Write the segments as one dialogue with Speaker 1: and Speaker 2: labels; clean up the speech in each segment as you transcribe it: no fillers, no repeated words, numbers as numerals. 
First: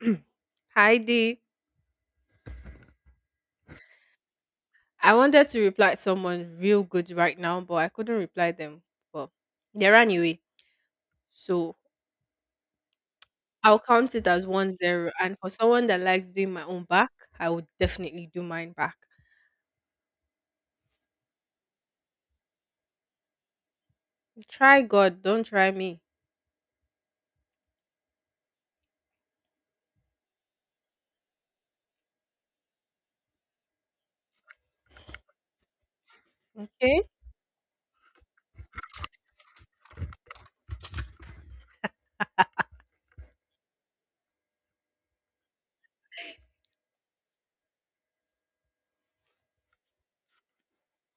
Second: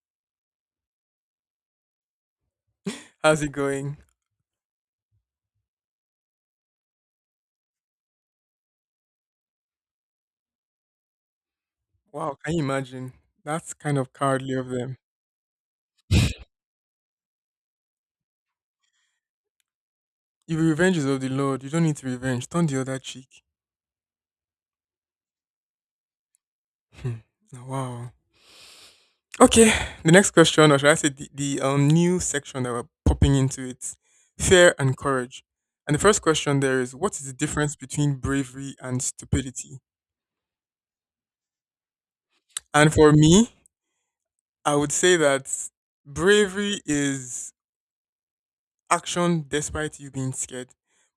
Speaker 1: Hi D.
Speaker 2: How's it going?
Speaker 1: I wanted to reply someone real good right now, but I couldn't reply them. But they ran away. So
Speaker 2: Wow, can you imagine? That's
Speaker 1: I'll
Speaker 2: kind of
Speaker 1: count it as
Speaker 2: cowardly of
Speaker 1: one
Speaker 2: them.
Speaker 1: zero. And for someone that likes doing my own back, I would definitely do mine back.
Speaker 2: If revenge is of the Lord, you don't need to revenge. Turn the other cheek.
Speaker 1: Try God, don't try me.
Speaker 2: Hmm. Wow. Okay, the next question, or should I say the new section that we're popping into, it's fear and courage. And the first question there is,
Speaker 1: Okay?
Speaker 2: what is the difference between bravery and stupidity? And for me, I would say that bravery is action despite you being scared,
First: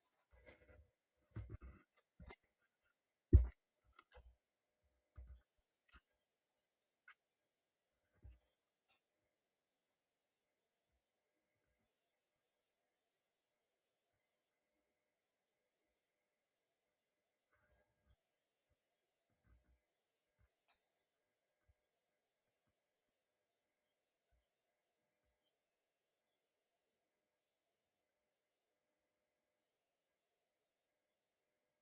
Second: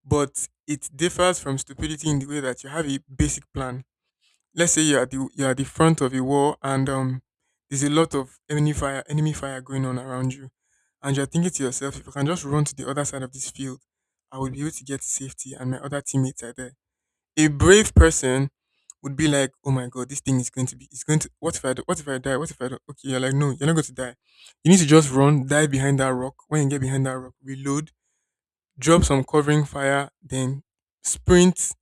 Speaker 2: but it differs from stupidity in the way that you have a basic plan. Let's say you're at the front of a wall, and there's a lot of enemy fire going on around you. And you're thinking to yourself, if I can just run to the other side of this field, I will be able to get to safety and my other teammates are there. A brave person would be like, oh my god, this thing is going to be, it's going to, what if I do, what if I die, what if I do, okay, you're like, no, you're not going to die. You need to just run, dive behind that rock. When you get behind that rock, reload, drop some covering fire, then sprint,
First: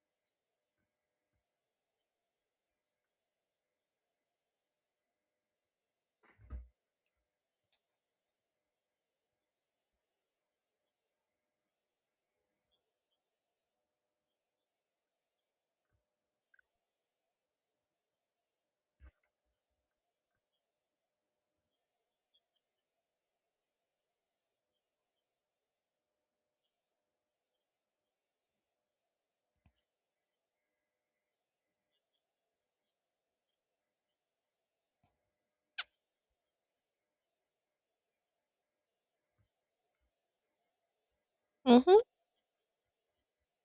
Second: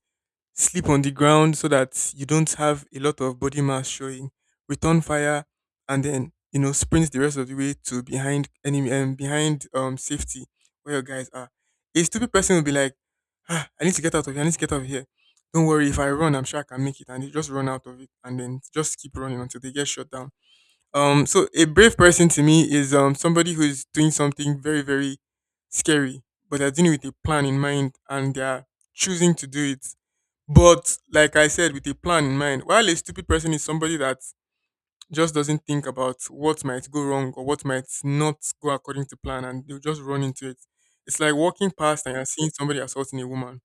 Speaker 2: sleep on the ground so that you don't have a lot of body mass showing, return fire, and then sprint the rest of the way to behind safety where your guys are. A stupid person will be like, ah, I need to get out of here. I need to get out of here. Don't worry, if I run, I'm sure I can make it. And they just run out of it, and then just keep running until they get shut down. So a brave person to me is somebody who is doing something very very scary, but they're doing it with a plan in mind and they're choosing to do it, but like I said, with a plan in mind, while a stupid person is somebody that just doesn't think about what might go wrong or what might not go according to plan, and they'll just run into it. It's like walking
Speaker 1: Mm-hmm.
Speaker 2: past and you're seeing somebody assaulting a woman.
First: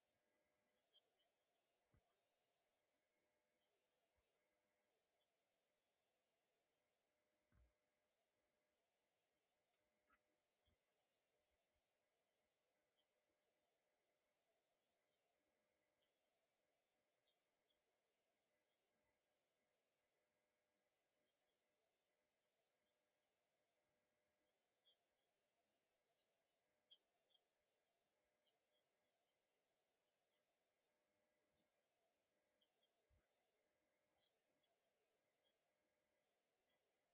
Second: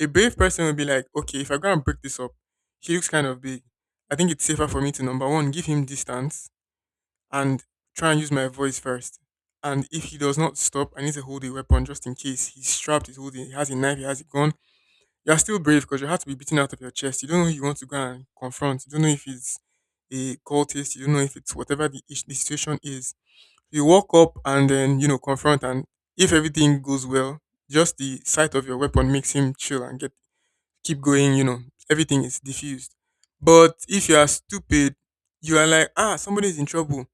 Speaker 2: A brave person will be like, okay, if I go and break this up, he looks kind of big. I think it's safer for me to number one, give him distance, and try and use my voice first. And if he does not stop, I need to hold a weapon just in case he's strapped, he's holding, he has a knife, he has a gun. You're still brave because you had to be beaten out of your chest. You don't know who you want to go and confront. You don't know if it's a cultist. You don't know if it's whatever the situation is. You walk up and then confront. And if everything goes well, just the sight of your weapon makes him chill and get keep going everything is diffused. But if you are stupid, you are like, ah, somebody's in trouble.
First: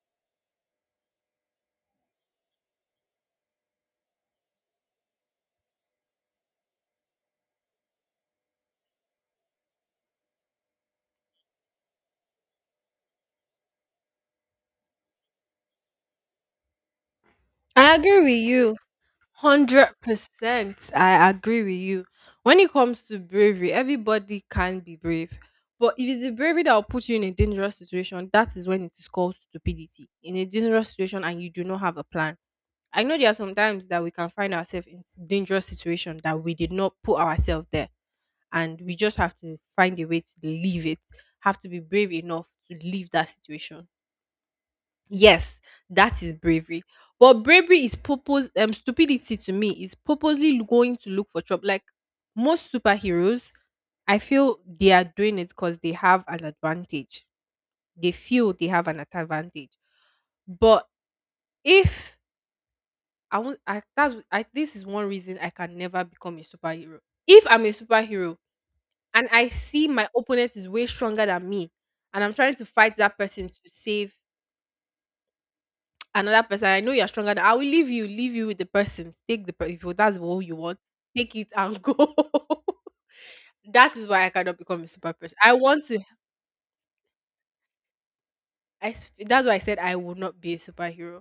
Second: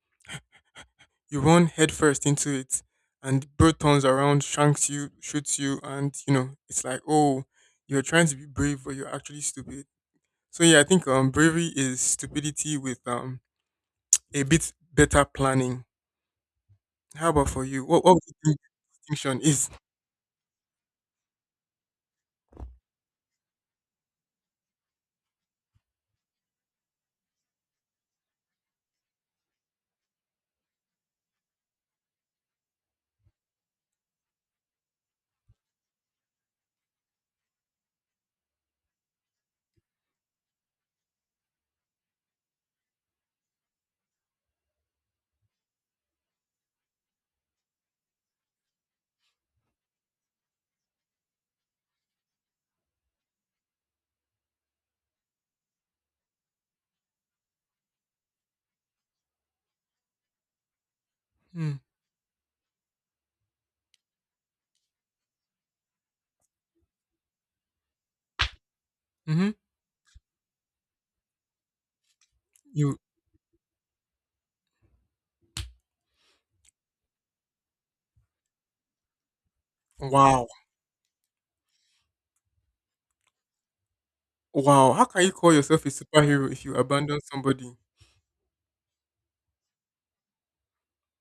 Speaker 2: You run headfirst into it, and the bird turns around, shanks you, shoots you, and it's like, oh, you're trying to be brave, but you're actually stupid. So yeah, I think bravery is stupidity with a bit better planning. How about for you?
Speaker 1: I
Speaker 2: What would
Speaker 1: agree
Speaker 2: you
Speaker 1: with
Speaker 2: think
Speaker 1: you.
Speaker 2: distinction is?
Speaker 1: 100%. I agree with you. When it comes to bravery, everybody can be brave. But if it's the bravery that will put you in a dangerous situation, that is when it is called stupidity. In a dangerous situation and you do not have a plan. I know there are some times that we can find ourselves in dangerous situation that we did not put ourselves there, and we just have to find a way to leave it. Have to be brave enough to leave that situation. Yes, that is bravery. But bravery is purpose stupidity to me is purposely going to look for trouble. Like most superheroes, I feel they are doing it because they have an advantage. They feel they have an advantage. But
Speaker 2: Mm.
Speaker 1: if I want, I, that's I, this is one reason I can never become a superhero. If I'm a superhero and I
Speaker 2: Mm-hmm.
Speaker 1: see my opponent is way stronger than me, and I'm trying to fight
Speaker 2: You.
Speaker 1: that person to save another person, I know you're stronger than I will leave you with the person. If that's all
Speaker 2: Wow.
Speaker 1: you want, take it and go. That is why I cannot become a
Speaker 2: Wow. How
Speaker 1: super
Speaker 2: can you
Speaker 1: person.
Speaker 2: call
Speaker 1: I want
Speaker 2: yourself a
Speaker 1: to
Speaker 2: superhero if you abandon somebody?
Speaker 1: That's why I said I will not be a superhero.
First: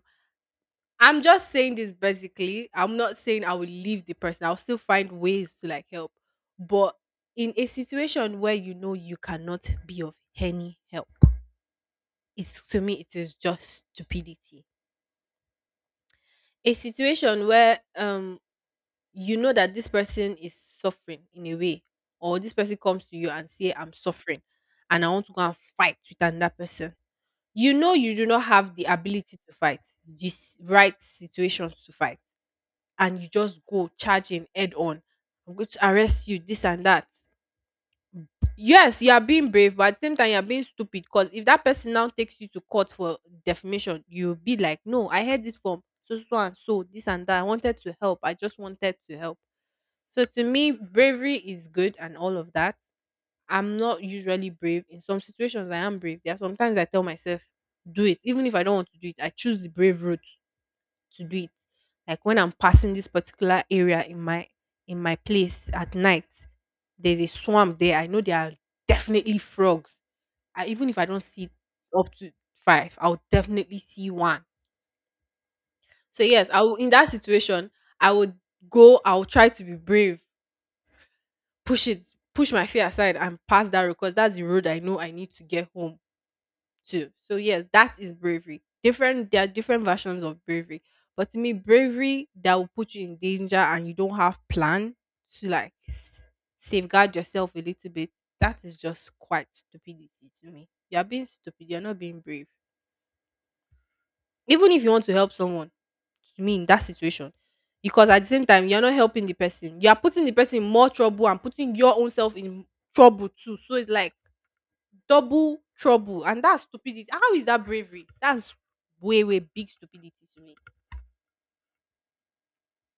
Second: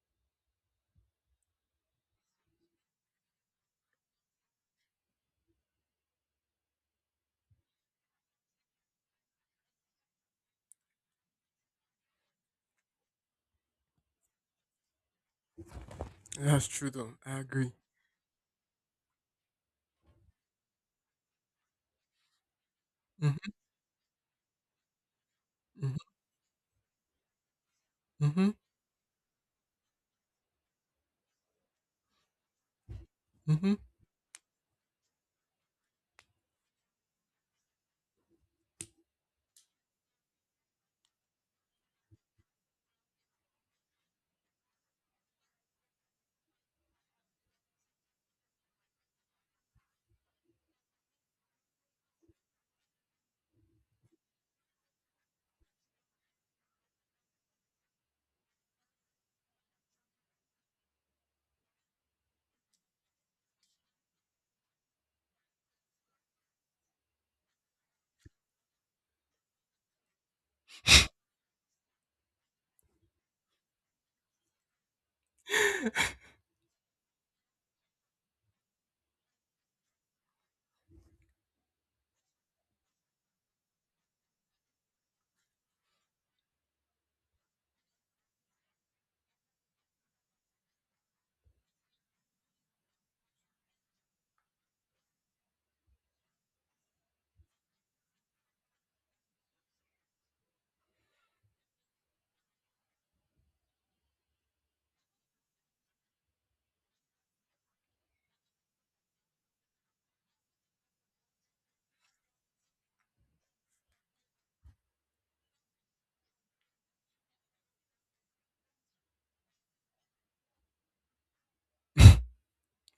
Speaker 1: I'm just saying this basically. I'm not saying I will leave the person. I'll still find ways to like help. But in a situation where you know you cannot be of any help, it's to me it is just stupidity.
Speaker 2: That's
Speaker 1: A
Speaker 2: true though. I
Speaker 1: situation
Speaker 2: agree.
Speaker 1: where you know that this person is suffering in a way, or this person comes to you
Speaker 2: Mm-hmm.
Speaker 1: and say, I'm suffering and I want to go and fight with another person. You know you do not
Speaker 2: Mm-hmm.
Speaker 1: have the ability to fight this right situations to fight, and you just
Speaker 2: Mm-hmm.
Speaker 1: go charging head on. I'm going to arrest you, this and that. Yes, you are being brave, but at the same time, you are being stupid. Because if that person now takes you to court for defamation, you'll be like, No, I heard this from so so so and so, this and that. I wanted to help. I just wanted to help. So to me, bravery is good and all of that. I'm not usually brave. In some situations, I am brave. There are sometimes I tell myself, do it. Even if I don't want to do it, I choose the brave route to do it. Like when I'm passing this particular area in my place at night, there's a swamp there. I know there are definitely frogs. Even if I don't see up to five, I'll definitely see one. So yes, I will, in that situation, I would go. I'll try to be brave, push it, push my fear aside and pass that road because that's the road I know I need to get home to. So yes, that is bravery. Different there are different versions of bravery. But to me, bravery that will put you in danger and you don't have plan to like safeguard yourself a little bit, that is just quite stupidity to me. You're being stupid, you're not being brave. Even if you want to help someone, to me, in that situation, because at the same time you're not helping the person, you are putting the person in more trouble and putting your own self in trouble too. So it's like double trouble, and that's stupidity. How is that bravery? That's way way big stupidity to me.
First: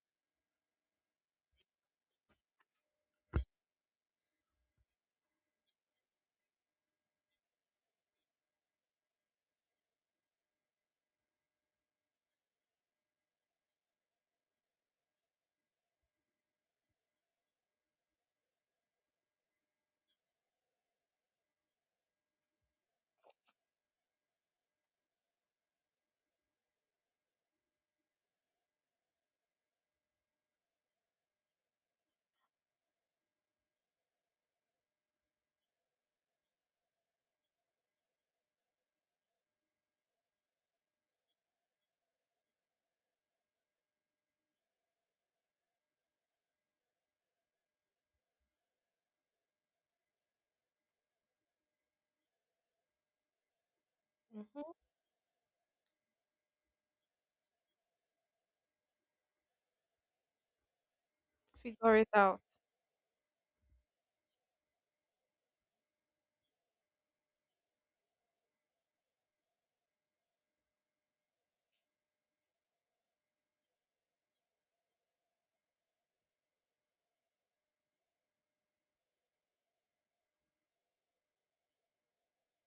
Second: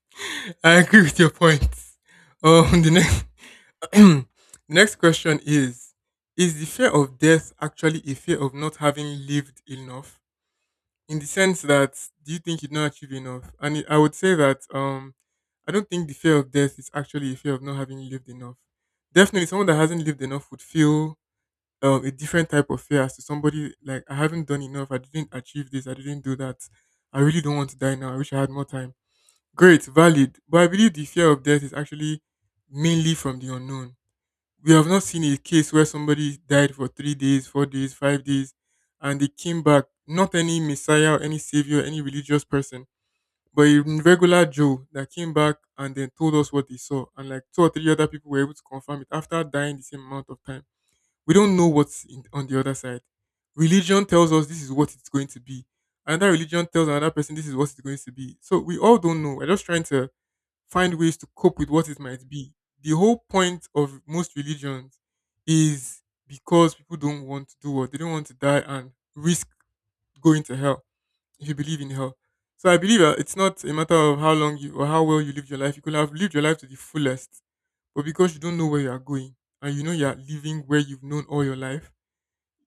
Speaker 2: I agree with your point. The next Next question is: is the fear of death actually a fear of not having lived enough? In the sense that, do you think you don't achieve enough? I would say that I don't think the fear of death is actually a fear of not having lived enough. Definitely, someone that hasn't lived enough would feel a different type of fear as to somebody like, I haven't done enough, I didn't achieve this, I didn't do that. I really don't want to die now, I wish I had more time. Great, valid. But I believe the fear of death is actually mainly from the unknown. We have not seen a case where somebody died for 3 days, 4 days, 5 days, and they came back. Not any messiah, or any savior, any religious person, but a regular Joe that came back and then told us what they saw. And like two or three other people were able to confirm it after dying the same amount of time. We don't know what's in, on the other side. Religion tells us this is
Speaker 1: Hmm.
Speaker 2: what it's going to be. Another religion tells another person this is what it's going to be. So we all don't know. We're just trying to find ways to cope with what
Speaker 1: Figure
Speaker 2: it
Speaker 1: it
Speaker 2: might
Speaker 1: out.
Speaker 2: be. The whole point of most religions is because people don't want to do what they don't want to die and risk going to hell, if you believe in hell. So I believe that it's not a matter of how long you or how well you live your life. You could have lived your life to the fullest, but because you don't know where you are going, and you know you are living where you've known all your life,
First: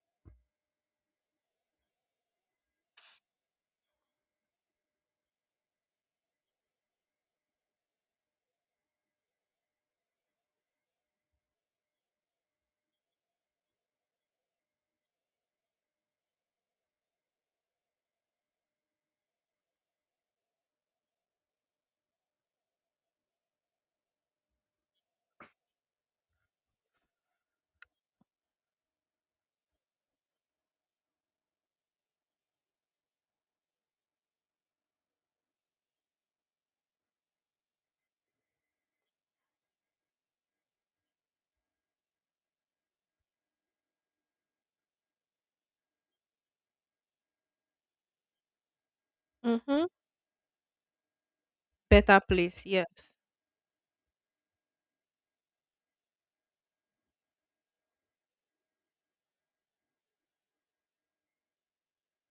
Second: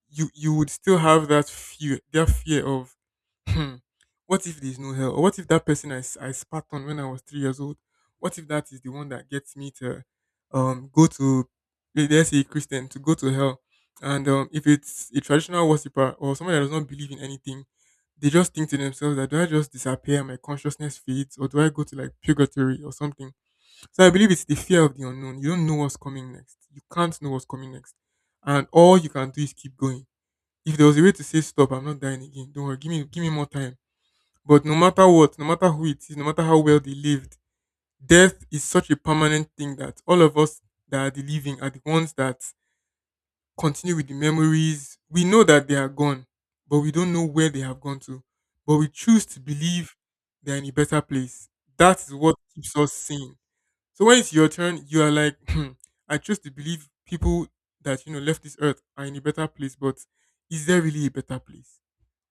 Speaker 2: you would still have that fear of hmm, what if there's no hell? Or what if that person I spat on when I was 3 years old? What if that is the one that gets me to go to, let's say Christian, to go to hell? And if it's a traditional worshiper or someone that does not believe in anything, they just think to themselves, that do I just disappear, and my consciousness fades, or do I go to like purgatory or something? So I believe it's the fear of the unknown. You don't know what's coming next. You can't know what's coming next, and all you can do is keep going. If there was a way to say stop, I'm not dying again. Don't worry, give me more time, but no matter what, no matter who it is, no matter how well they lived, death is such a permanent thing that all of us that are the living are the ones that continue with the memories. We know that they are gone, but we don't know where they have gone to. But we choose to
Speaker 1: Mm-hmm.
Speaker 2: believe they're in a better place. That is
Speaker 1: Better
Speaker 2: what
Speaker 1: place,
Speaker 2: keeps us
Speaker 1: yes.
Speaker 2: sane. So when it's your turn, you are like, I choose to believe people that you know left this earth are in a better place, but is there really a better place?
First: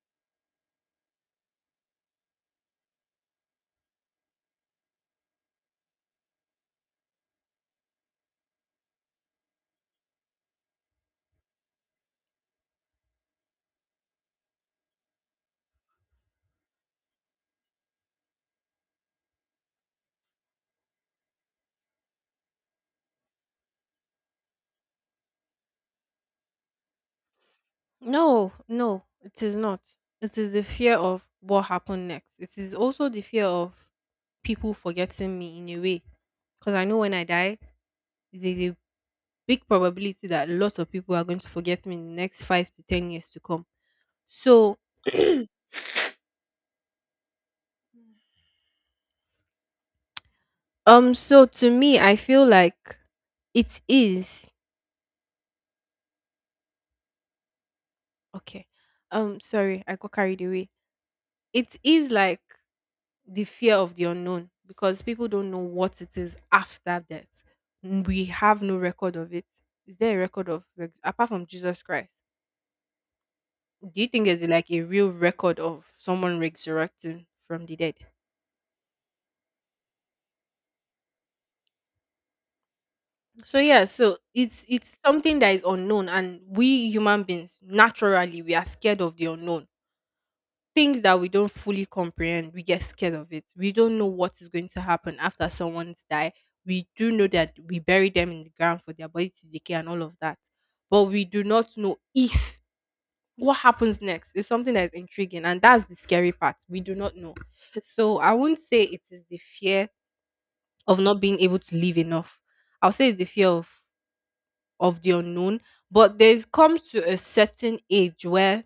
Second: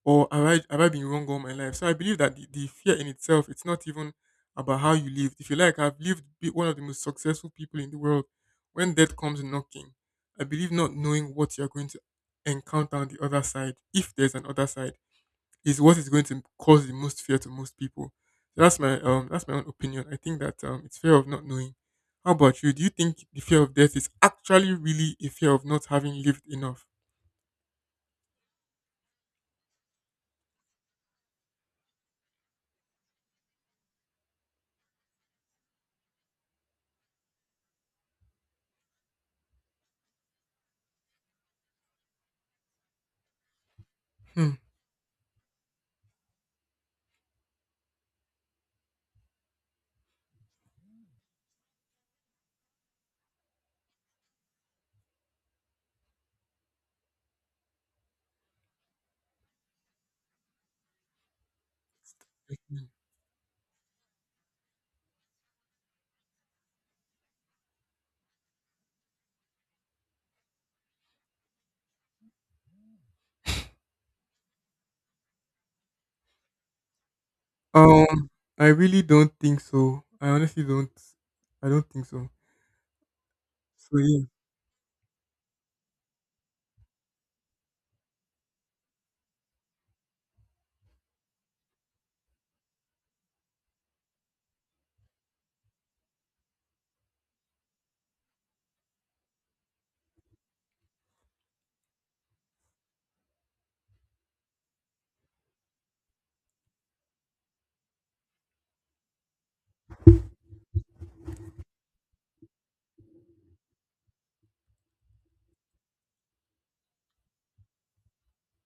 Speaker 2: Or have I been wrong all my life? So I believe that the fear in itself, it's not even about how you lived. If you like, I've one of the most successful people in the world. When death comes knocking, I believe not knowing what you're going to encounter on the other side, if there's an other side, is what is going to cause the most fear to most people. So that's my own opinion. I think that it's fear of not knowing. How about you? Do you think the fear of death is actually really a fear of not having lived enough?
Speaker 1: No, no, it is not. It is the fear of what happened next. It is also the fear of people forgetting me in a way. Because I know when I die, there's a big probability that lots of people are going to forget me in the next 5 to 10 years to come.
Speaker 2: Hmm.
Speaker 1: So, to me, I feel like it is okay. Sorry, I got carried away. It is like the fear of the unknown because people don't know what it is after death. We have no record of it. Is there a record of apart from Jesus Christ? Do you think there's like a real record of someone resurrecting from the dead?
Speaker 2: Um, I really don't think so. I honestly don't. I don't think so.
Speaker 1: So yeah,
Speaker 2: So
Speaker 1: so
Speaker 2: yeah,
Speaker 1: it's something that is unknown, and we human beings naturally we are scared of the unknown things that we don't fully comprehend, we get scared of it. We don't know what is going to happen after someone's die. We do know that we bury them in the ground for their body to decay and all of that. But we do not know if what happens next is something that is intriguing. And that's the scary part. We do not know. So I won't say it is the fear of not being able to live enough. I'll say it's the fear of the unknown. But there's comes to a certain age where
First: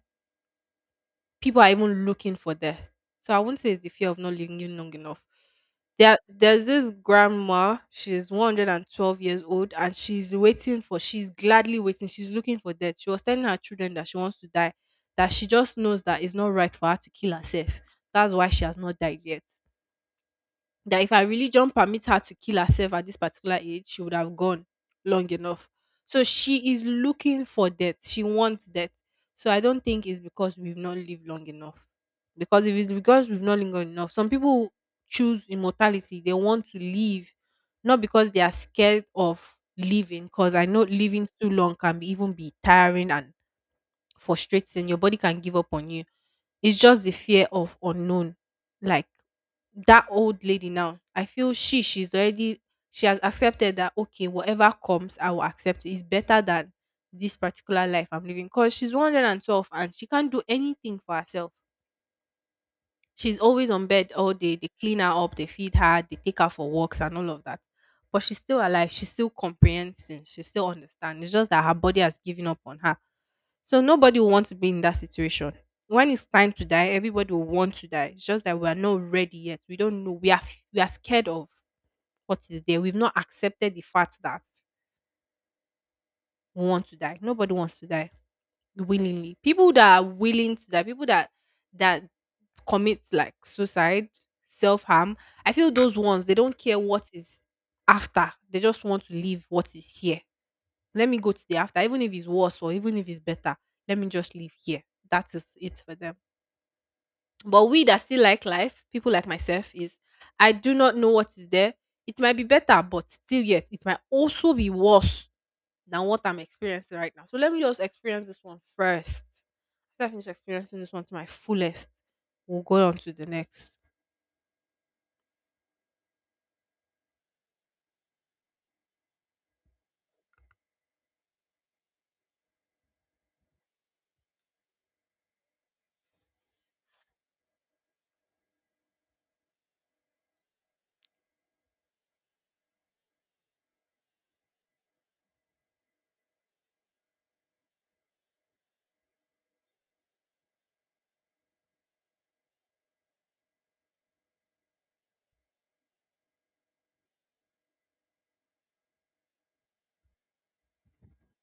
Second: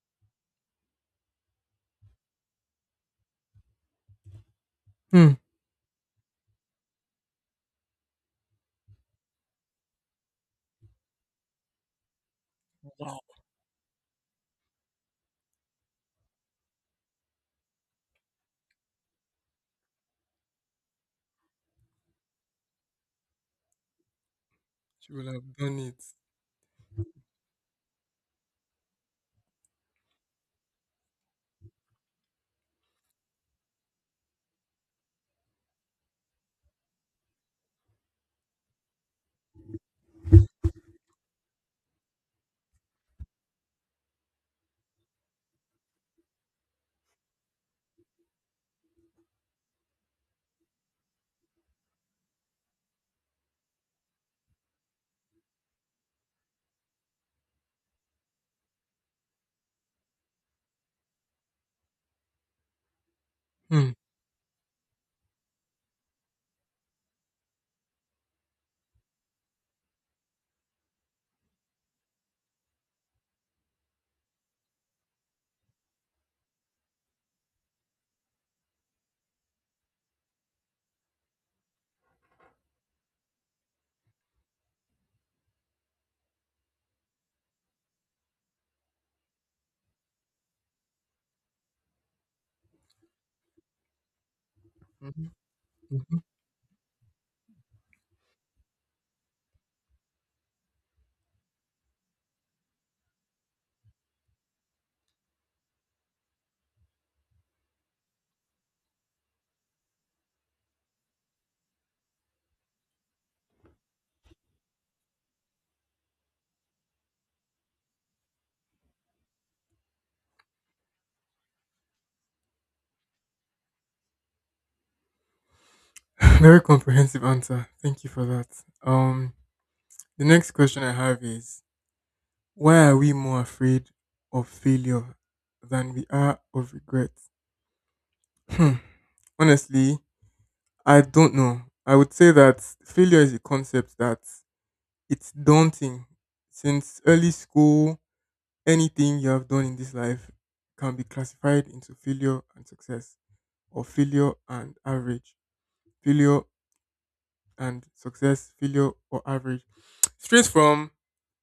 Speaker 1: people are even looking for death. So I wouldn't say it's the fear of not living long enough.
Speaker 2: hmm.
Speaker 1: There's this grandma. She's 112 years old, and she's waiting for. She's gladly waiting. She's looking for death. She was telling her children that she wants to die. That she just knows that it's not right for her to kill herself. That's why she has not died yet, that if her religion permits her to kill herself at this particular age, she would have gone
Speaker 2: She
Speaker 1: long
Speaker 2: will have
Speaker 1: enough.
Speaker 2: done it.
Speaker 1: So she is looking for death. She wants death. So I don't think it's because we've not lived long enough. Because if it's because we've not lived long enough, some people choose immortality. They want to live, not because they are scared of living. Because I know living too long can be, even be tiring and frustrating. Your body can give up on you. It's just the fear of unknown. Like that old lady now, I feel she's already, she has accepted that okay, whatever comes I will accept is better than this particular life I'm living, because she's 112 and she can't do anything for herself. She's always on
Speaker 2: Hmm.
Speaker 1: bed all day. They clean her up, they feed her, they take her for walks and all of that. But she's still alive. She's still comprehending. She still understands. It's just that her body has given up on her. So nobody will want to be in that situation. When it's time to die, everybody will want to die. It's just that we are not ready yet. We don't know. We are scared of what is there. We've not accepted the fact that we want to die. Nobody wants to die willingly. People that are willing to die, people that commit like suicide, self harm,
Speaker 2: Mhm.
Speaker 1: I feel those
Speaker 2: Mhm.
Speaker 1: ones they don't care what is after. They just want to leave what is here. Let me go to the after, even if it's worse or even if it's better. Let me just live here. That is it for them. But we that still like life, people like myself, is I do not know what is there. It might be better, but still yet it might also be worse than what I'm experiencing right now. So let me just experience this one first. After I finish experiencing this one to my fullest, we'll go on to the next.
Speaker 2: Very comprehensive answer. Thank you for that. Um, the next question I have is: why are we more afraid of failure than we are of regret? Hmm. Honestly, I don't know. I would say that failure is a concept that it's daunting since early school. Anything you have done in this life can be classified into failure and success, or failure and average, failure and success, failure or average. Straight from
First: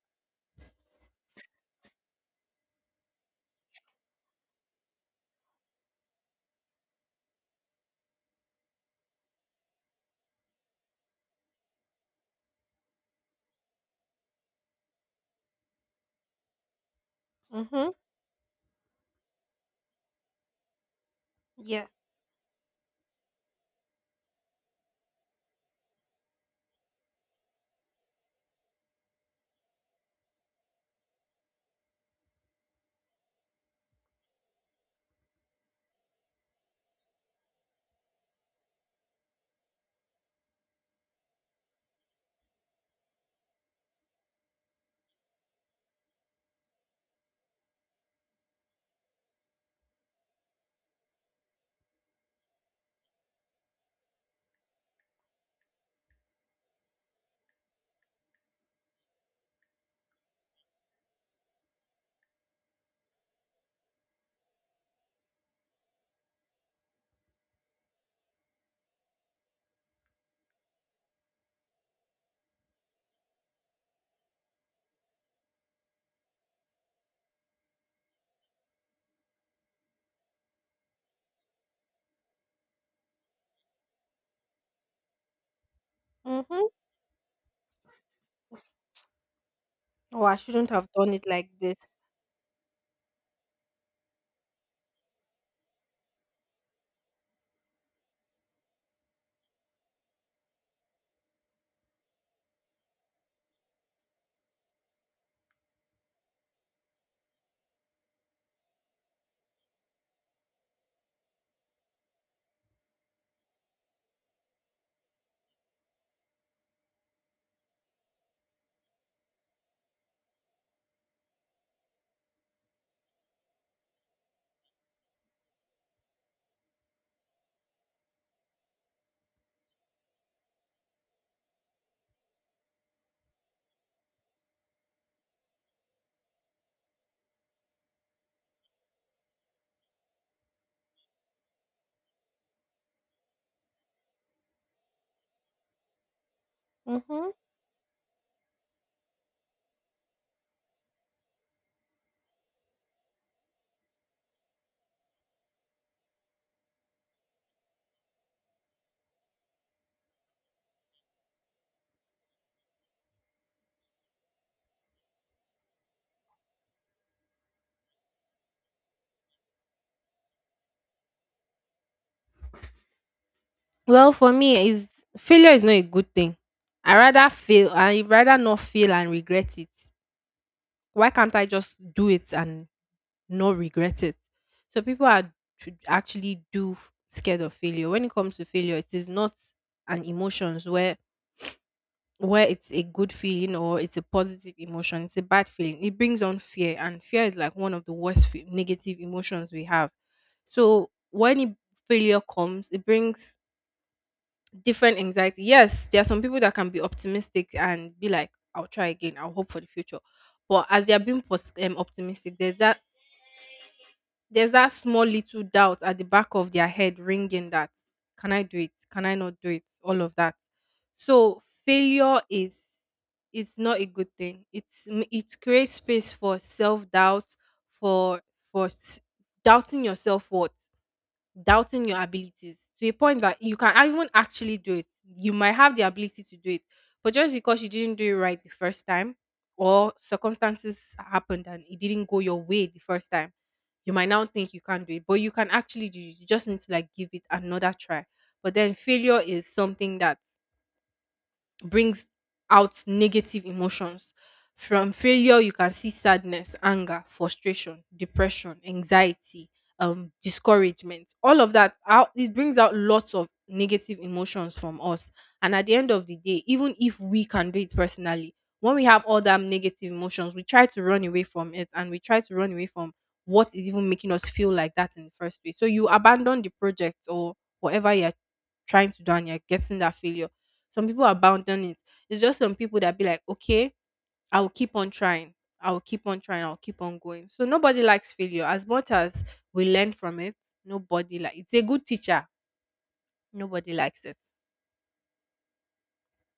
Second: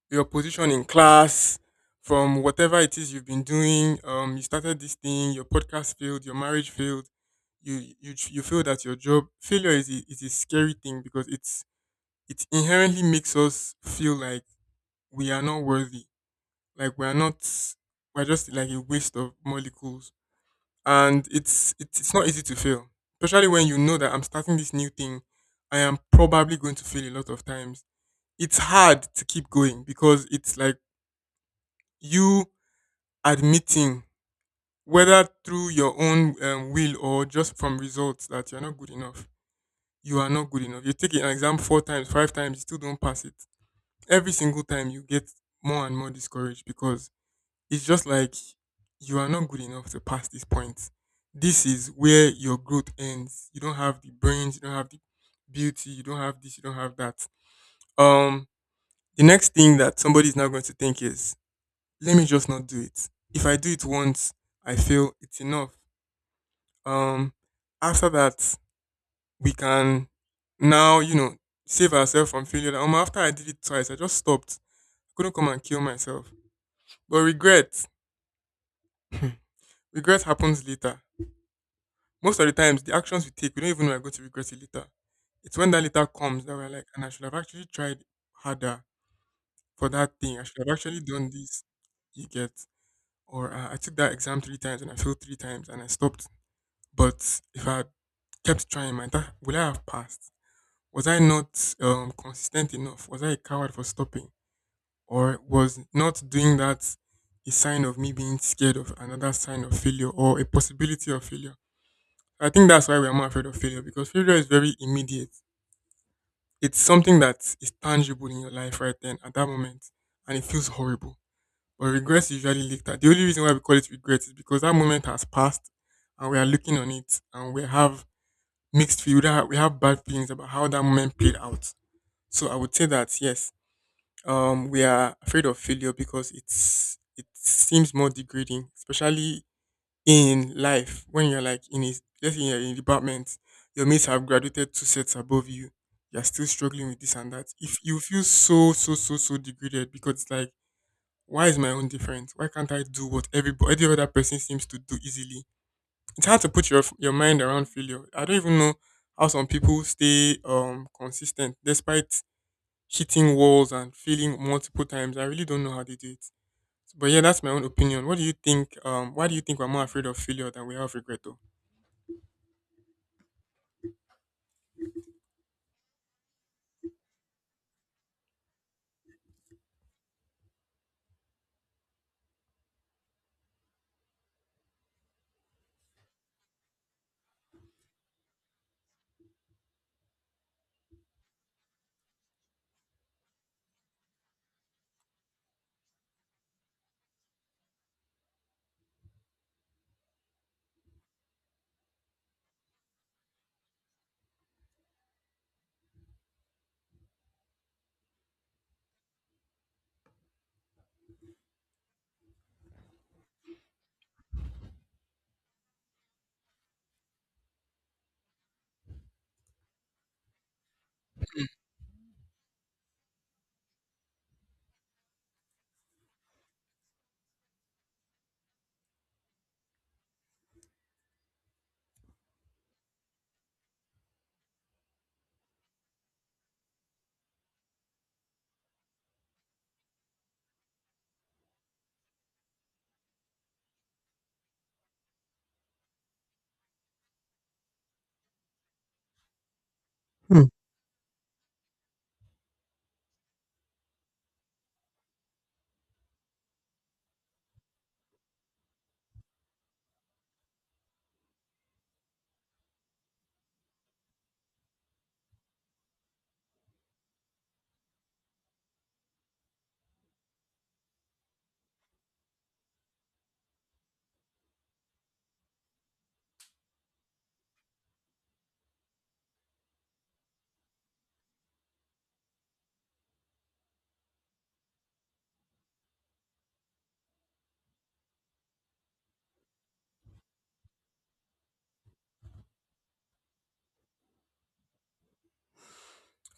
Speaker 2: your position in class, from whatever it is you've been doing, you started this thing, your podcast failed, your marriage failed, you failed at your job. Failure is a, scary thing because it inherently makes us feel like we are not worthy, like we are not,
Speaker 1: Mhm.
Speaker 2: we're just like a waste of molecules, and it's
Speaker 1: Yeah.
Speaker 2: it's it's not easy to fail, especially when you know that I'm starting this new thing. I am probably going to fail a lot of times. It's hard to keep going because it's like you admitting, whether through your own will or just from results, that you're not good enough. You are not good enough. You take an exam four times, five times, you still don't pass it. Every single time, you get more and more discouraged because it's just like you are not good enough to pass this point. This is where your growth ends. You don't have the brains, you don't have the beauty, you don't have this, you don't have that. Um, the next thing that somebody is now going to think is, let me just not do it. If I do it once, I feel it's enough. Um, After that, we can now save ourselves from failure. That, after I did it twice, I just stopped. Couldn't come and kill myself. But regret, regret happens later. Most of the times, the actions we take, we don't even know we're going to regret it later. It's when that later comes that we're
Speaker 1: Mhm.
Speaker 2: like, and I should have actually tried harder for that
Speaker 1: Oh, I
Speaker 2: thing. I should
Speaker 1: shouldn't
Speaker 2: have
Speaker 1: have
Speaker 2: actually
Speaker 1: done it
Speaker 2: done
Speaker 1: like
Speaker 2: this.
Speaker 1: this.
Speaker 2: You get, or I took that exam three times and I failed three times and I stopped. But if I had kept trying, my that would I have passed? Was I not consistent enough? Was I a coward for stopping, or was not doing that a sign of me being scared of another sign of failure or a possibility of failure? I think that's why we're more afraid of failure, because failure is very immediate. It's something that is tangible in your life right then at that moment, and it feels horrible. But regrets usually later. The only reason why we call it regret is because that moment has passed, and we are looking on it, and we have mixed feelings. We have bad feelings about how that moment played out. So I would say that yes, we are afraid of failure because it seems more degrading, especially in life when you're like in a let's say you're in a department, your mates have graduated two sets above you, you're still struggling with this
Speaker 1: Mhm.
Speaker 2: and that. If you feel so so so so degraded because it's like why is my own different? Why can't I do what everybody every other person seems to do easily? It's hard to put your mind around failure. I don't even know how some people stay consistent despite hitting walls and failing multiple times. I really don't know how they do it. But yeah, that's my own opinion. What do you think? Why do you think we're more afraid of failure than we are of regret? Though?
Speaker 1: Well, for me, is failure is not a good thing. I rather fail. I rather not fail and regret it. Why can't I just do it and not regret it? So people are actually scared of failure. When it comes to failure, it is not an emotions where it's a good feeling or it's a positive emotion. It's a bad feeling, it brings on fear, and fear is like one of the worst negative emotions we have. So when failure comes, it brings different anxiety. Yes, there are some people that can be optimistic and be like, I'll try again, I'll hope for the future. But as they are being optimistic, there's that small little doubt at the back of their head ringing that, can I do it, can I not do it, all of that. So failure is not a good thing. It creates space for self doubt, for for doubting yourself worth, doubting your abilities to a point that you can even actually do it. You might have the ability to do it, but just because you didn't do it right the first time, or circumstances happened and it didn't go your way the first time, you might now think you can't do it, but you can actually do it. You just need to like give it another try. But then failure is something that
Speaker 2: Hmm.
Speaker 1: brings out negative emotions. From failure, you can see sadness, anger, frustration, depression, anxiety, discouragement. All of that out it brings out lots of negative emotions from us. And at the end of the day, even if we can do it personally, when we have all them negative emotions, we try to run away from it and we try to run away from what is even making us feel like that in the first place. So you abandon the project or whatever you're trying to do and you're getting that failure, some people abandon it. It's just some people that be like, okay, I will keep on trying. I will keep on trying. I'll keep on going. So nobody likes failure. As much as we learn from it, nobody like it's a good teacher. Nobody likes it.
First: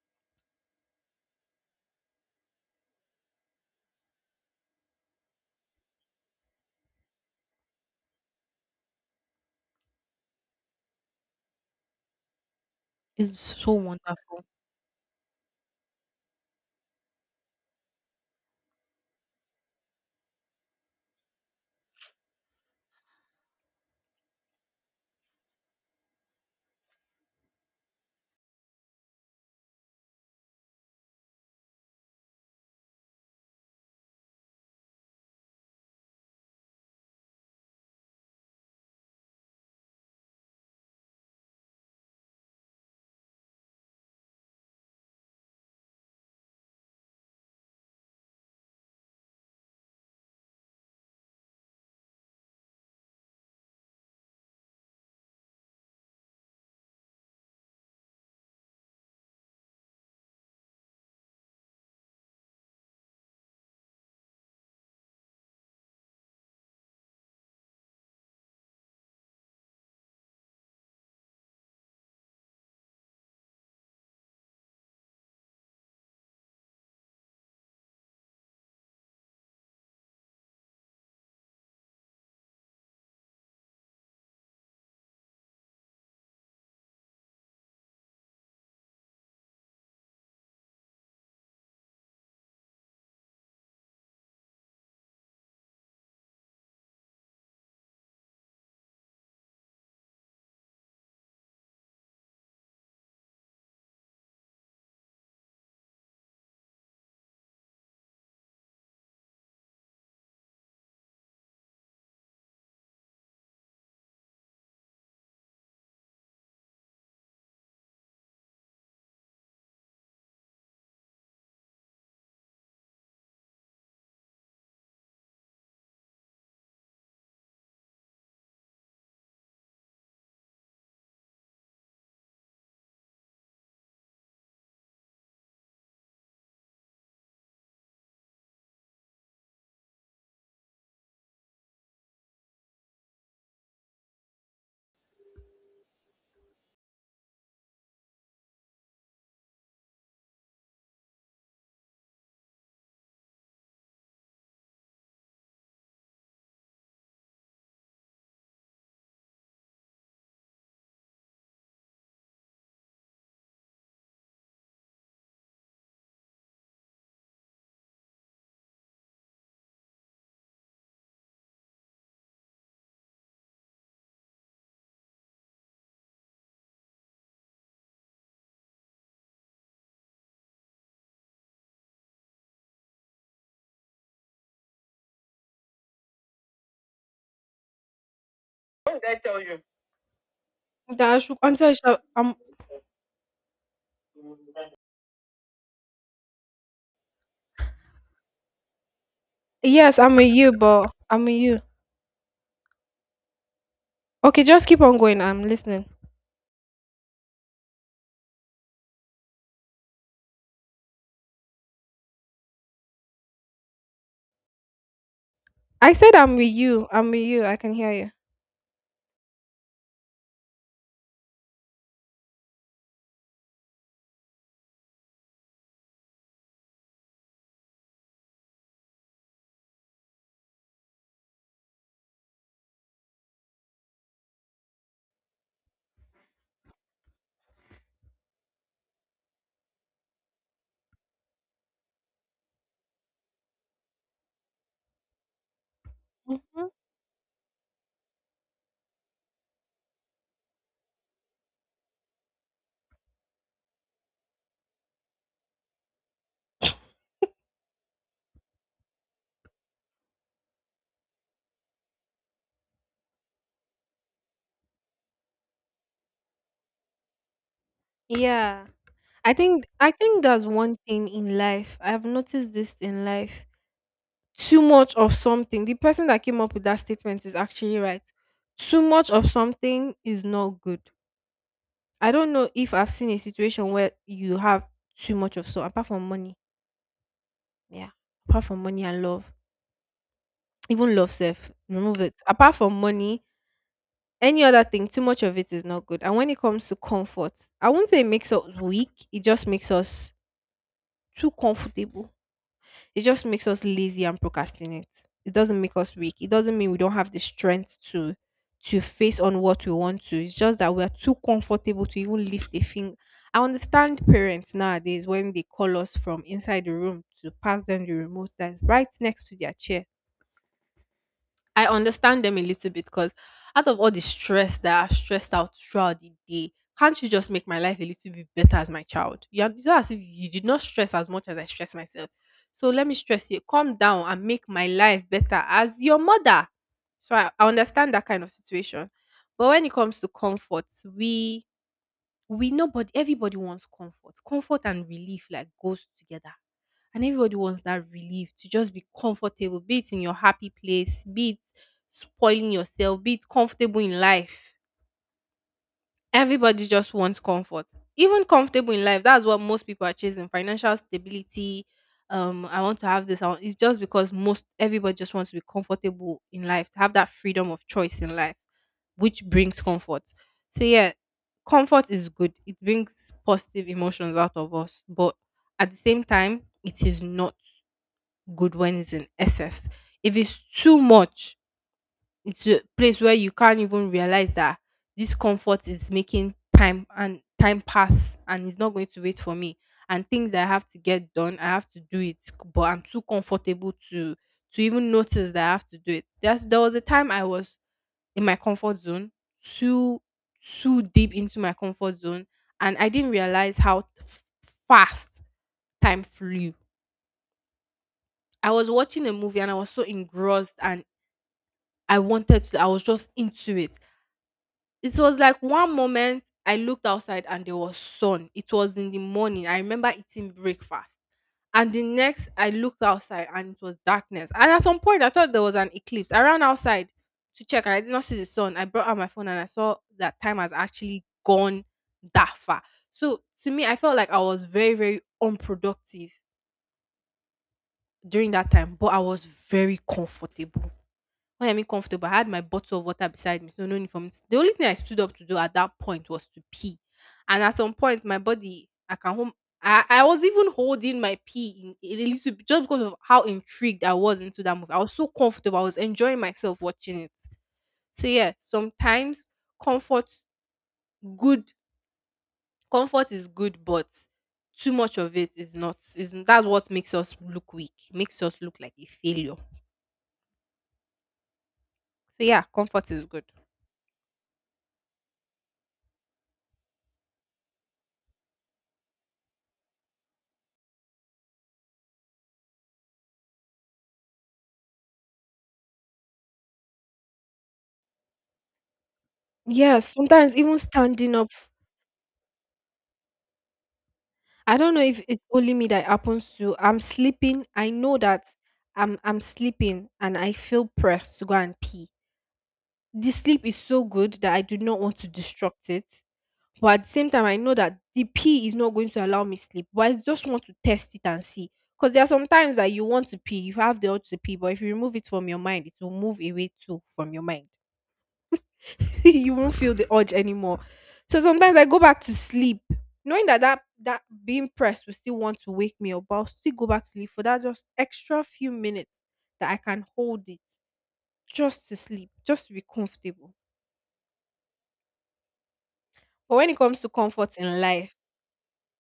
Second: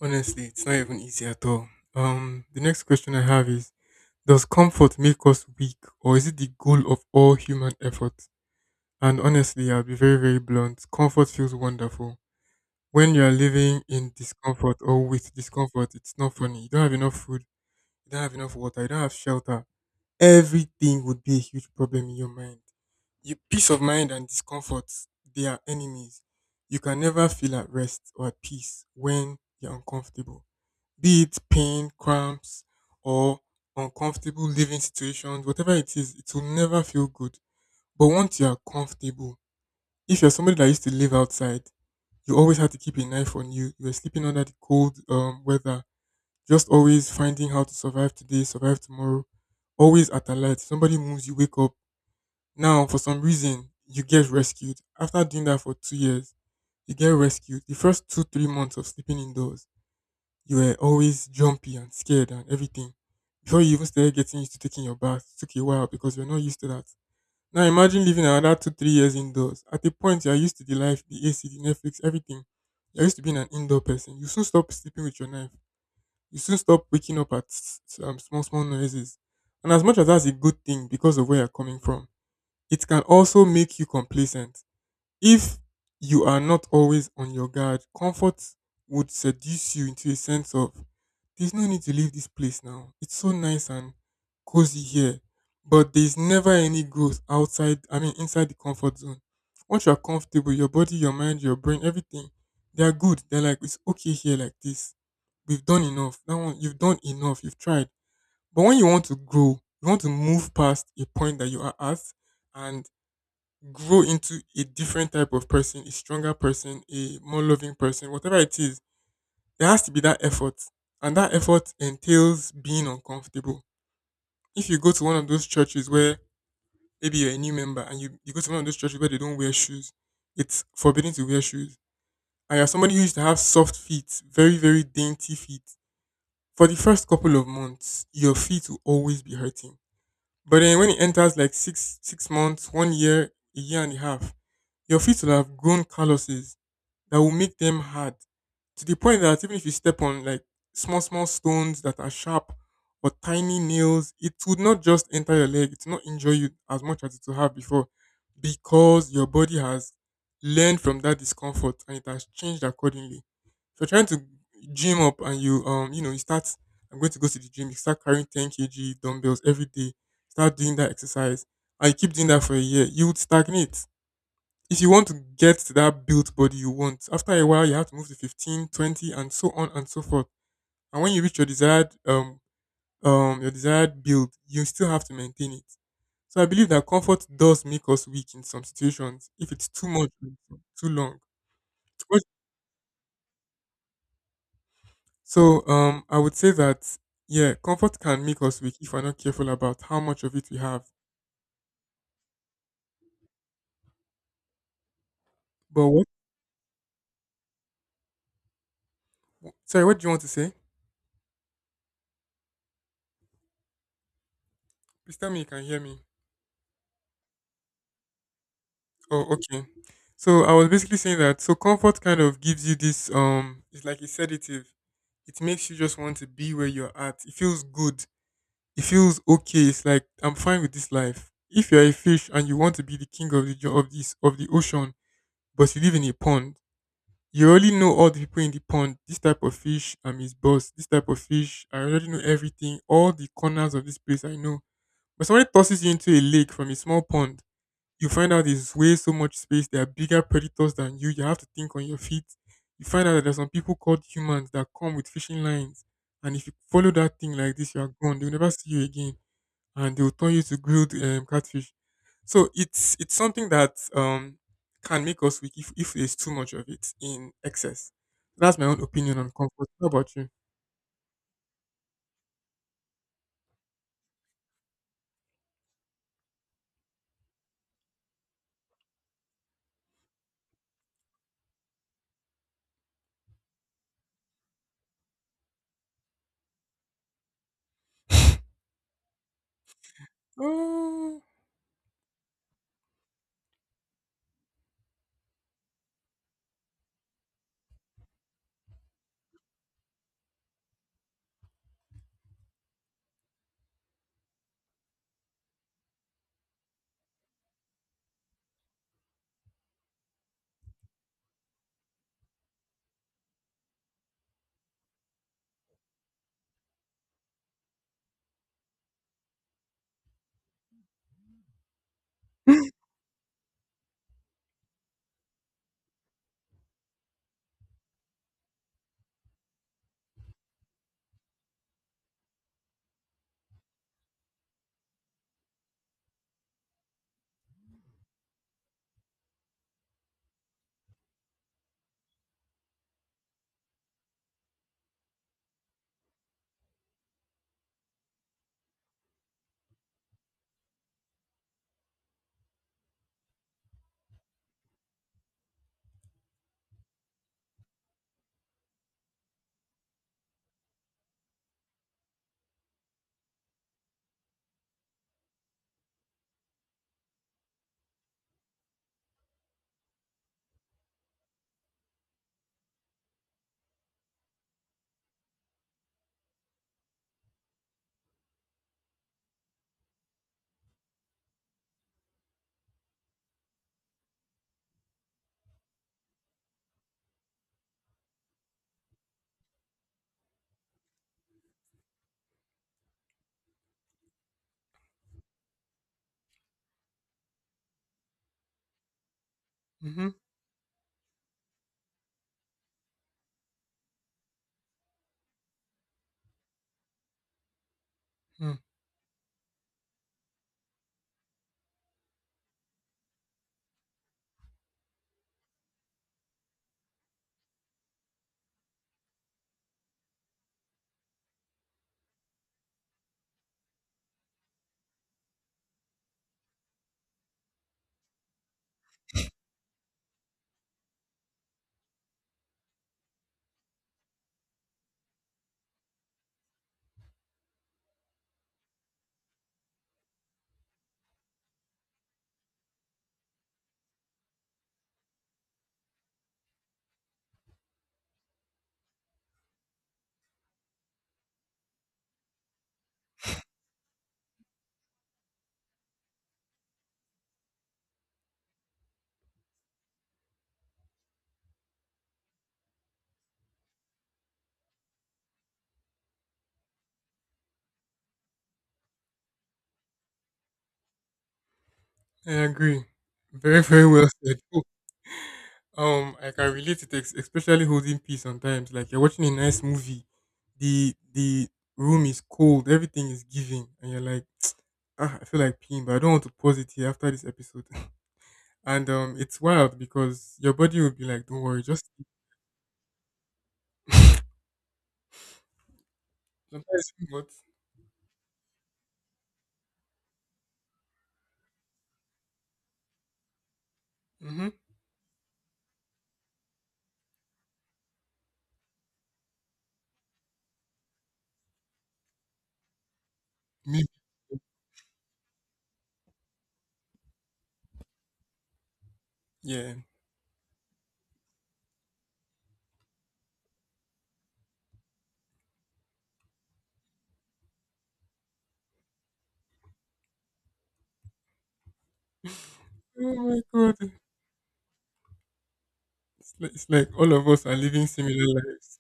Speaker 2: Honestly, it's not even easy at all. The next question I have is, does comfort make us weak, or is it the goal of all human effort? And honestly, I'll be very, very blunt. Comfort feels wonderful. When you are
Speaker 1: It's so
Speaker 2: living in
Speaker 1: wonderful.
Speaker 2: discomfort or with discomfort, it's not funny. You don't have enough food, you don't have enough water, you don't have shelter. Everything would be a huge problem in your mind. Your peace of mind and discomfort, they are enemies. You can never feel at rest or at peace when you're uncomfortable, be it pain, cramps, or uncomfortable living situations. Whatever it is, it will never feel good. But once you are comfortable, if you're somebody that used to live outside, you always had to keep a knife on you. You were sleeping under the cold weather, just always finding how to survive today, survive tomorrow, always at alert. Somebody moves, you wake up. Now, for some reason, you get rescued. After doing that for two years, you get rescued. The first two, three months of sleeping indoors, you were always jumpy and scared and everything. Before you even started getting used to taking your bath, it took you a while, because you're not used to that. Now imagine living another two, three years indoors. At a point, you're used to the life, the AC, the Netflix, everything. You're used to being an indoor person. You soon stop sleeping with your knife. You soon stop waking up at small, small noises. And as much as that's a good thing because of where you're coming from, it can also make you complacent. If you are not always on your guard, comfort would seduce you into a sense of there's no need to leave this place now. It's so nice and cozy here. But there's never any growth outside, I mean, inside the comfort zone. Once you're comfortable, your body, your mind, your brain, everything, they are good. They're like, it's okay here like this. We've done enough. That one, you've done enough. You've tried. But when you want to grow, you want to move past a point that you are at and grow into a different type of person, a stronger person, a more loving person, whatever it is, there has to be that effort. And that effort entails being uncomfortable. If you go to one of those churches where maybe you're a new member and you go to one of those churches where they don't wear shoes, it's forbidden to wear shoes. And you're somebody who used to have soft feet, very, very dainty feet. For the first couple of months, your feet will always be hurting. But then when it enters like six months, one year, a year and a half, your feet will have grown calluses that will make them hard to the point that even if you step on like small, small stones that are sharp or tiny nails, it would not just enter your leg, it will not injure you as much as it would have before, because your body has learned from that discomfort and it has changed accordingly. If you're trying to gym up and you you start, I'm going to go to the gym, you start carrying 10 kg dumbbells every day, start doing that exercise, and you keep doing that for a year, you would stagnate. If you want to get to that built body you want, after a while you have to move to 15, 20, and so on and so forth. And when you reach your desired build, you still have to maintain it. So I believe that comfort does make us weak in some situations if it's too much or too
Speaker 1: That
Speaker 2: long.
Speaker 1: I should answer.
Speaker 2: What- So I would say that yeah, comfort can make us weak if we're not careful about
Speaker 1: Yes,
Speaker 2: how
Speaker 1: I'm
Speaker 2: much
Speaker 1: with
Speaker 2: of it
Speaker 1: you,
Speaker 2: we have.
Speaker 1: but I'm with you. Okay, just keep on going. I'm listening.
Speaker 2: But what, sorry, what do you want to say? Please tell me you can hear
Speaker 1: I
Speaker 2: me.
Speaker 1: said I'm with you. I'm with you. I can hear you.
Speaker 2: Oh, okay. So I was basically saying that so comfort kind of gives you this it's like a sedative. It makes you just want to be where you're at. It feels good. It feels okay. It's like I'm fine with this life. If you're a fish and you want to be the king of the jo- of this of the ocean, but you live in a pond, you already know all the people in the pond. This type of fish, I'm his boss. This type of fish, I already know everything. All the corners of this place I know. But somebody tosses you into a lake from
Speaker 1: Hmm.
Speaker 2: a small pond, you find out there's way so much space. There are bigger predators than you. You have to think on your feet. You find out that there's some people called humans that come with fishing lines, and if you follow that thing like this, you are gone. They'll never see you again, and they'll turn you to grilled catfish. So it's something that can make us weak if there's too much of it in excess. That's my
Speaker 1: Yeah.
Speaker 2: own opinion on
Speaker 1: I think
Speaker 2: comfort. How
Speaker 1: I
Speaker 2: about
Speaker 1: think
Speaker 2: you?
Speaker 1: that's one thing in life. I've noticed this in life. Too much of something. The person that came up with that statement is actually right. Too much of something is not good. I don't know if I've seen a situation where you have too much of so apart from money. Yeah. Apart from money and love. Even love
Speaker 2: Oh,
Speaker 1: self. Remove it. Apart from money, any other thing, too much of it is not good. And when it comes to comfort, I won't say it makes us weak, it just makes us too comfortable. It just makes us lazy and procrastinate. It doesn't make us weak. It doesn't mean we don't have the strength to face on what we want to. It's just that we're too comfortable to even lift a finger. I understand parents nowadays when they call us from inside the room to pass them the remote that's right next to their chair. I understand them a little bit because out of all the stress that I've stressed out throughout the day, can't you just make my life a little bit better as my child? You are, it's not as if you did not stress as much as I stress myself. So let me stress you. Calm down and make my life better as your mother. So I understand that kind of situation. But when it comes to comfort, we we nobody everybody wants comfort. Comfort and relief like goes together, and everybody wants that relief to just be comfortable, be it in your happy place, be it spoiling yourself, be it comfortable in life. Everybody just wants comfort. Even comfortable in life, that's what most people are chasing. Financial stability. I want to have this. I want, it's just because most everybody just wants to be comfortable in life, to have that freedom of choice in life, which brings comfort. So yeah, comfort is good. It brings positive emotions out of us, but at the same time, it is not good when it's in excess. If it's too much, it's a place where you can't even realize that this comfort is making time and time pass and it's not going to wait for me. And things that I have to get done, I have to do it, but I'm too comfortable to even notice that I have to do it. There was a time I was in my comfort zone, too
Speaker 2: mm-hmm.
Speaker 1: too deep into my comfort zone, and I didn't realize how fast time flew. I was watching a movie and I was so engrossed and I wanted to, I was just into it. It was like one moment I looked outside and there was sun. It was in the morning. I remember eating breakfast. And the next I looked outside and it was darkness. And at some point I thought there was an eclipse. I ran outside to check and I did not see the sun. I brought out my phone and I saw that time has actually gone that far. So to me, I felt like I was very, very unproductive during that time, but I was very comfortable. What I mean comfortable, I had my bottle of water beside me, so no need for me. To, the only thing I stood up to do at that point was to pee, and at some point, my body, I can home. I was even holding my pee in a little bit just because of how intrigued I was into that movie. I was so comfortable. I was enjoying myself watching it. So yeah, sometimes comfort good comfort is good, but too much of it is not. Is That's what makes us look weak, makes us look like a failure. So
Speaker 2: I
Speaker 1: yeah,
Speaker 2: agree.
Speaker 1: comfort is good.
Speaker 2: Very very well said. Like, I can relate to especially holding pee sometimes. Like you're watching a nice movie, the room is cold, everything is giving, and you're like, ah, I feel like peeing, but I don't want to pause it here after this episode. And it's wild
Speaker 1: Yes, sometimes
Speaker 2: because your
Speaker 1: even
Speaker 2: body will be
Speaker 1: standing
Speaker 2: like,
Speaker 1: up,
Speaker 2: don't worry, just
Speaker 1: I don't know if it's only me that it happens to. I'm
Speaker 2: sometimes. But
Speaker 1: sleeping. I know that I'm sleeping and I feel pressed to go and pee. The sleep is so good that I
Speaker 2: mm-hmm.
Speaker 1: do not want to disrupt it. But at the same time, I know that the pee is not going to allow me sleep. But I just want to test it and see. Because there are some times that you want to pee, you have
Speaker 2: Me,
Speaker 1: the urge to pee, but if you remove it from your mind, it will move away too from your mind. You won't
Speaker 2: yeah.
Speaker 1: feel the urge anymore. So sometimes I go back to sleep, knowing that that being pressed will still want to wake me up, but I'll still go back to sleep for that just extra few minutes that I can hold it, just to sleep, just to be comfortable.
Speaker 2: Oh my god,
Speaker 1: But when it
Speaker 2: it's
Speaker 1: comes
Speaker 2: like
Speaker 1: to
Speaker 2: all of
Speaker 1: comfort
Speaker 2: us are
Speaker 1: in
Speaker 2: living
Speaker 1: life,
Speaker 2: similar lives.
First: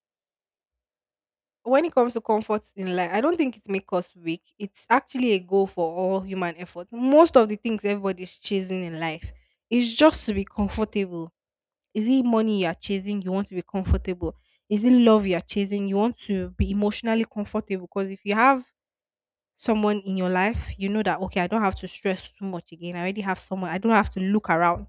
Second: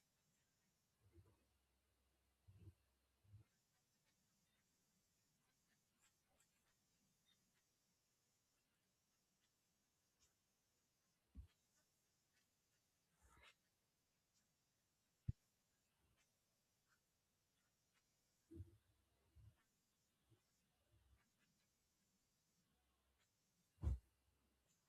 Speaker 1: When it comes to comfort in life, I don't think it makes us weak. It's actually a goal for all human effort. Most of the things everybody's chasing in life is just to be comfortable. Is it money you're chasing? You want to be comfortable. Is it love you're chasing? You want to be emotionally comfortable. Because if you have someone in your life, you know that, okay, I don't have to stress too much again. I already have someone. I don't have to look around.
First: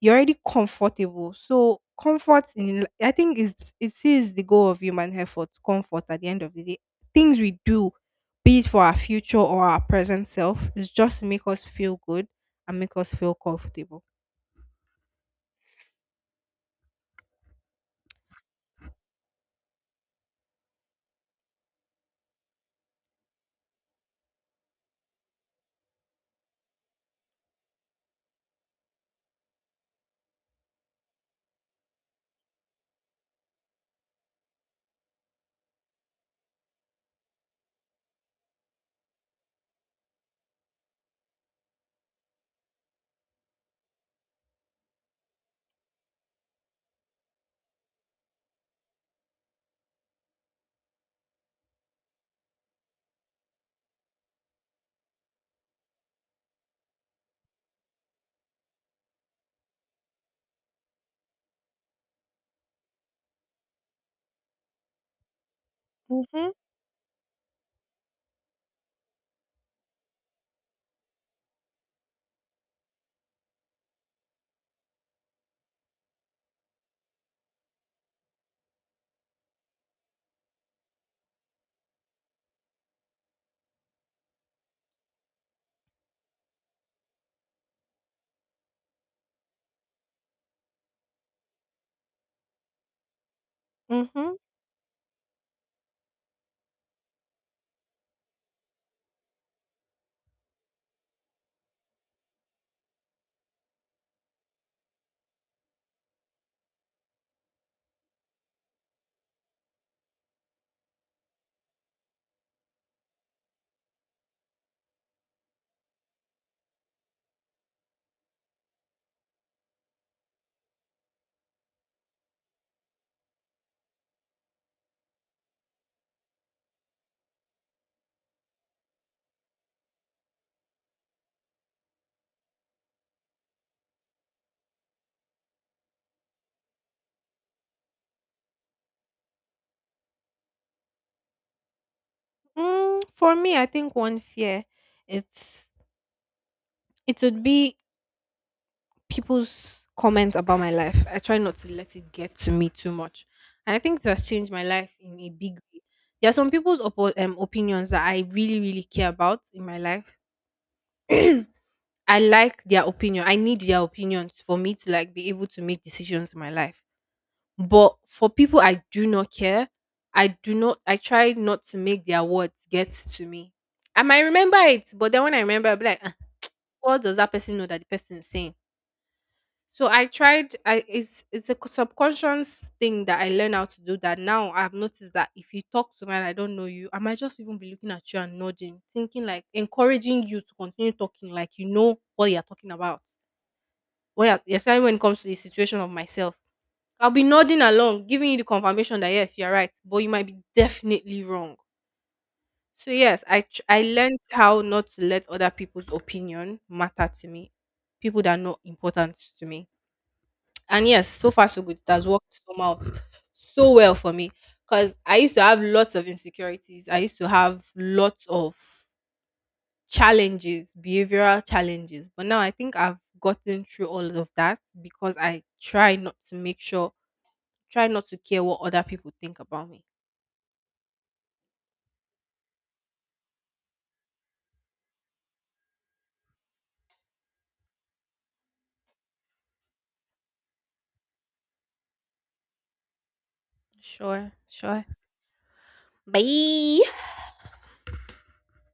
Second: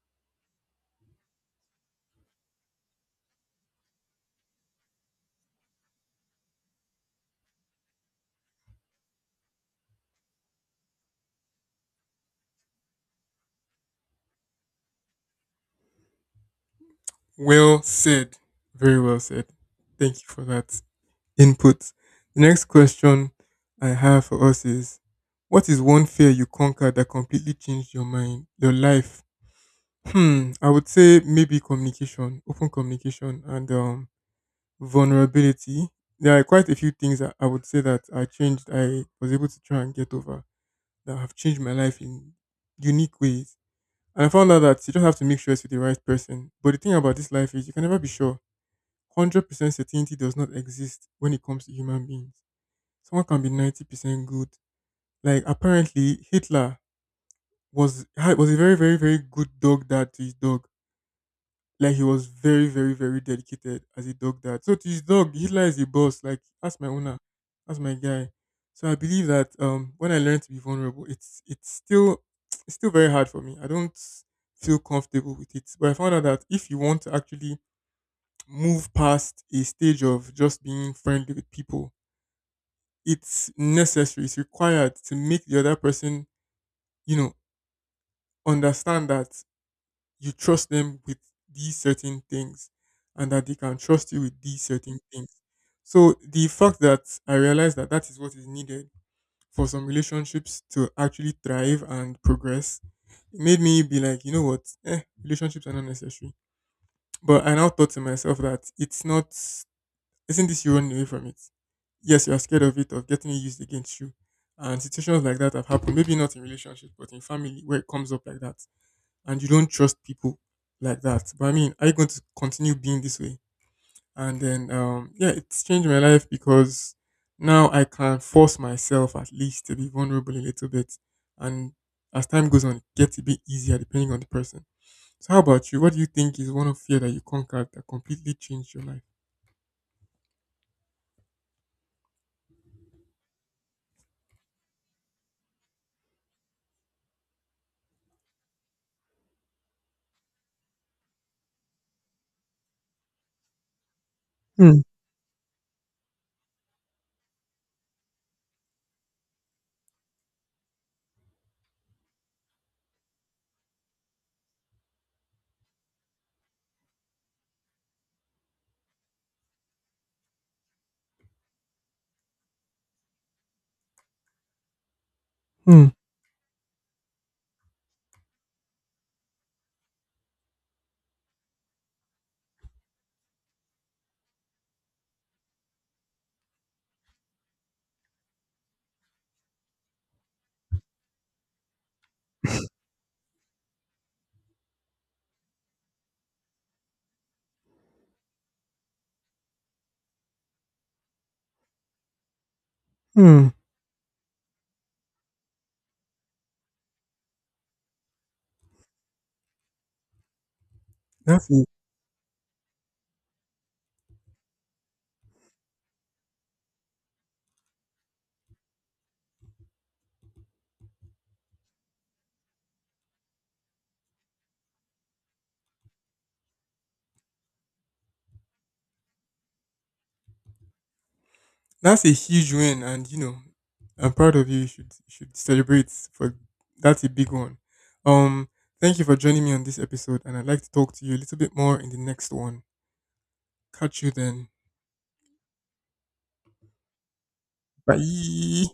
Speaker 1: You're already comfortable. So, I think it is the goal of human effort, comfort at the end of the day. Things we do, be it for our future or our present self, is just to make us feel good and make us feel comfortable.
Speaker 2: Well said, very well said. Thank you for that input. The next question I have for us is, what is one fear you conquered that completely changed your mind, your life? Hmm, I would say maybe communication, open communication and vulnerability. There are quite a few things that I would say that I changed I was able to try and get over that have changed my life in unique ways. And I found out that you just have to make sure it's with the right person. But the thing about this life is you can never be sure. 100% certainty does not exist when it comes to human beings. Someone can be 90% good. Like apparently Hitler was a very very very good dog dad to his dog. Like he was very very very dedicated as a dog dad. So to his dog, Hitler is a boss. Like
Speaker 1: Mm-hmm.
Speaker 2: that's my owner, that's my guy. So I believe that when I learned to be vulnerable, it's still it's still very hard for me. I don't feel comfortable with it. But I found out that if you want to actually move past a stage of just being friendly with people, it's necessary, it's required to make the other person, you know, understand that you trust them with these certain things and that they can trust you
Speaker 1: Mm-hmm.
Speaker 2: with these certain things. So the fact that I realized that that is what is needed for some relationships to actually thrive and progress, it made me be like, you know what, eh, relationships are not necessary. But I now thought to myself that it's not, isn't this you running away from it? Yes, you are scared of it, of getting it used against you. And situations like that have happened, maybe not in relationships, but in family where it comes up like that and you don't trust people like that. But I mean, are you going to continue being this way? And then, yeah, it's changed my life because now I can force myself at least to be vulnerable a little bit. And as time goes on, it gets a bit easier depending on the person. So, how about you? What do you think is one of fear that you conquered that completely changed your life?
Speaker 1: Mm, for me, I think one fear it's it would be people's comments about my life. I try not to let it get to me too much, and I think it has changed my
Speaker 2: Hmm.
Speaker 1: life in a big way. There are some people's opinions that I really, really care about in my life. I like their opinion. I need their opinions for me to like be able to make decisions in my life. But for people I do not care, I do not. I try not to make their words get to me. I might remember it, but then when I remember, I'll be
Speaker 2: Hmm.
Speaker 1: like, what does that person know that the person is saying? So I tried. I It's a subconscious thing that I learned how to do. That now I've noticed that if you talk to me and I don't know you, I might just even be looking at you and nodding, thinking like encouraging you to continue talking, like you know what you're talking about. What you're, especially when it comes to the situation of myself, I'll be nodding along, giving you the confirmation that yes, you're right, but you might be definitely wrong. So yes,
Speaker 2: Hmm.
Speaker 1: I learned how not to let other people's opinion matter to me, people that are not important to me. And yes, so far
Speaker 2: That's
Speaker 1: so
Speaker 2: a—
Speaker 1: good. It has worked so out so well for me because I used to have lots of insecurities. I used to have lots of challenges, behavioral challenges. But now I think I've gotten through all of that because I try not to make sure, try not to care what other people think about me.
Speaker 2: that's a huge win, and you know, I'm proud of you. You should, you should celebrate, for that's a big one. Um, Thank you for joining me on this episode, and I'd like to talk to you a little bit more in the next one. Catch you
Speaker 1: Sure,
Speaker 2: then.
Speaker 1: sure. Bye.
Speaker 2: Bye.